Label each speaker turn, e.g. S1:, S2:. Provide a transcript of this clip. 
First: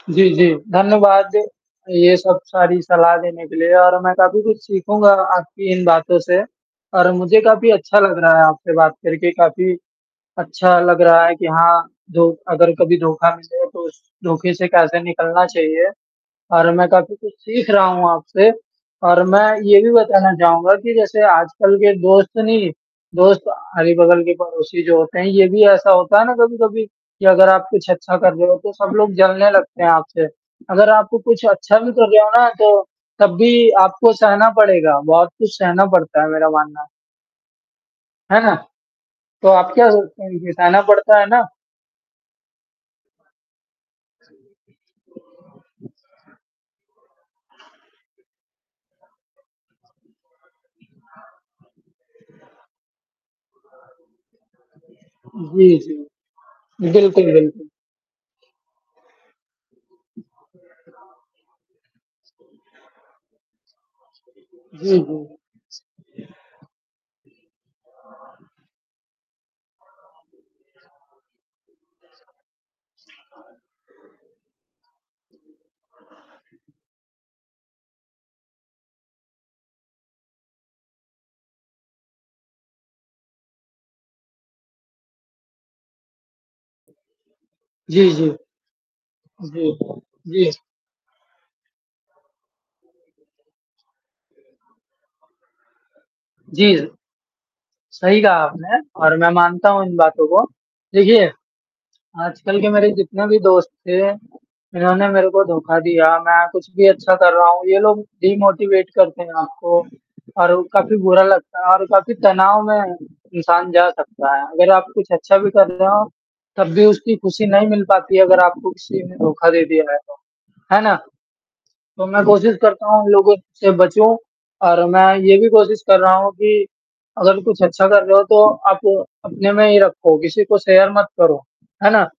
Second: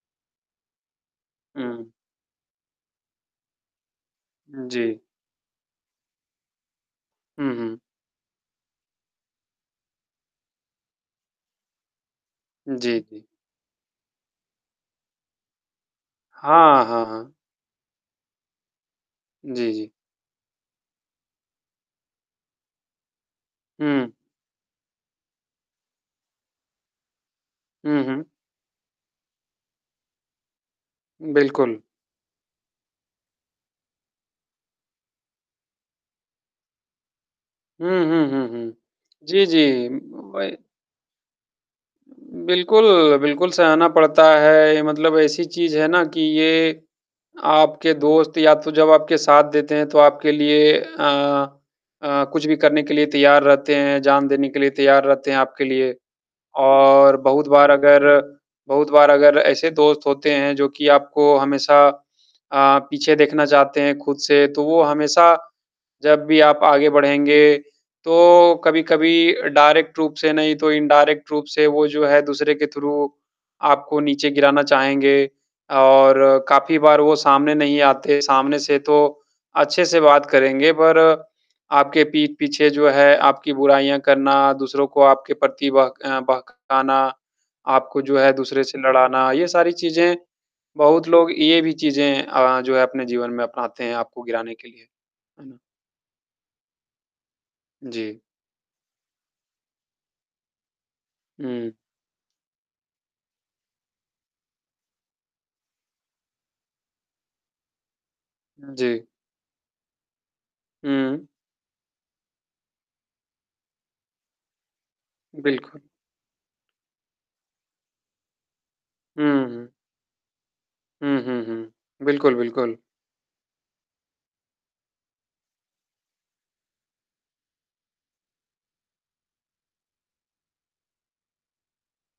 S1: जी, जी धन्यवाद जी।
S2: हुँ।
S1: ये सब सारी सलाह देने के लिए और मैं काफ़ी कुछ
S2: उम, जी।
S1: सीखूँगा आपकी इन बातों से और मुझे
S2: हुँ,
S1: काफ़ी
S2: हुँ।
S1: अच्छा लग रहा है आपसे बात करके काफ़ी अच्छा लग रहा है कि हाँ जो अगर कभी
S2: जी, जी।
S1: धोखा मिले, तो उस धोखे से कैसे निकलना चाहिए और
S2: हाँ,
S1: मैं
S2: हाँ,
S1: काफ़ी कुछ
S2: हाँ।
S1: सीख रहा हूँ आपसे और मैं
S2: जी,
S1: ये भी
S2: जी।
S1: बताना चाहूँगा कि जैसे आजकल के दोस्त नहीं, दोस्त
S2: हुँ।
S1: अगल-बगल के पड़ोसी जो होते हैं, ये भी ऐसा होता है ना कभी-कभी कि अगर आप कुछ
S2: हुँ,
S1: अच्छा
S2: हुँ।
S1: कर रहे हो, तो सब लोग जलने लगते हैं आपसे। अगर आपको कुछ अच्छा
S2: बिल्कुल।
S1: भी कर रहे हो ना, तो तब भी आपको सहना पड़ेगा। बहुत कुछ सहना पड़ता है मेरा मानना है।
S2: हुँ, हुँ,
S1: है
S2: हुँ,
S1: ना?
S2: हुँ, जी,
S1: तो आप
S2: जी।
S1: क्या सोचते हैं कि
S2: ब
S1: सहना पड़ता है ना?
S2: बिल्कुल, बिल्कुल सहना पड़ता है। मतलब ऐसी चीज़ है ना कि ये आपके दोस्त या तो जब आपके साथ देते हैं, तो आपके लिए अ अ, कुछ भी करने के लिए तैयार रहते हैं, जान देने के लिए तैयार रहते हैं आपके
S1: जी,
S2: लिए।
S1: जी।
S2: और
S1: बिल्कुल,
S2: बहुत
S1: बिल्कुल।
S2: बार अगर बहुत बार अगर ऐसे दोस्त होते हैं जो कि आपको हमेशा अ, पीछे देखना चाहते हैं खुद से, तो वो
S1: जी,
S2: हमेशा
S1: जी।
S2: जब भी आप आगे बढ़ेंगे, तो कभी कभी डायरेक्ट रूप से नहीं, तो इनडायरेक्ट रूप से वो जो है, दूसरे के थ्रू आपको नीचे गिराना चाहेंगे और काफ़ी बार वो सामने नहीं आते। सामने से तो अच्छे से बात करेंगे पर आपके पीठ पीछे जो है, आपकी बुराइयाँ करना, दूसरों को आपके प्रति बह बहकाना,
S1: जी,
S2: आपको जो
S1: जी।
S2: है दूसरे से लड़ाना, ये
S1: जी,
S2: सारी चीज़ें
S1: जी।
S2: बहुत लोग ये भी चीज़ें अ, जो है अपने जीवन में अपनाते हैं, आपको गिराने के लिए। हुँ।
S1: जी। सही
S2: जी।
S1: कहा आपने और मैं मानता हूँ इन बातों को। देखिए,
S2: हुँ।
S1: आजकल के मेरे जितने भी दोस्त थे, उन्होंने मेरे को धोखा दिया। मैं कुछ भी अच्छा कर रहा हूँ। ये लोग डिमोटिवेट
S2: जी।
S1: करते हैं आपको और वो काफ़ी बुरा
S2: हुँ।
S1: लगता है और काफ़ी तनाव में इंसान जा सकता है। अगर आप कुछ अच्छा भी कर
S2: बिल्कुल।
S1: रहे हो, तब भी उसकी खुशी नहीं मिल पाती है अगर आपको किसी ने
S2: हुँ,
S1: धोखा दे
S2: हुँ।
S1: दिया है तो, है ना?
S2: हुँ, हुँ, हुँ।
S1: तो मैं
S2: बिल्कुल,
S1: कोशिश
S2: बिल्कुल।
S1: करता हूँ उन लोगों से बचूँ और मैं ये भी कोशिश कर रहा हूँ कि अगर कुछ अच्छा कर रहे हो तो आप अपने में ही रखो। किसी को शेयर मत करो। है ना।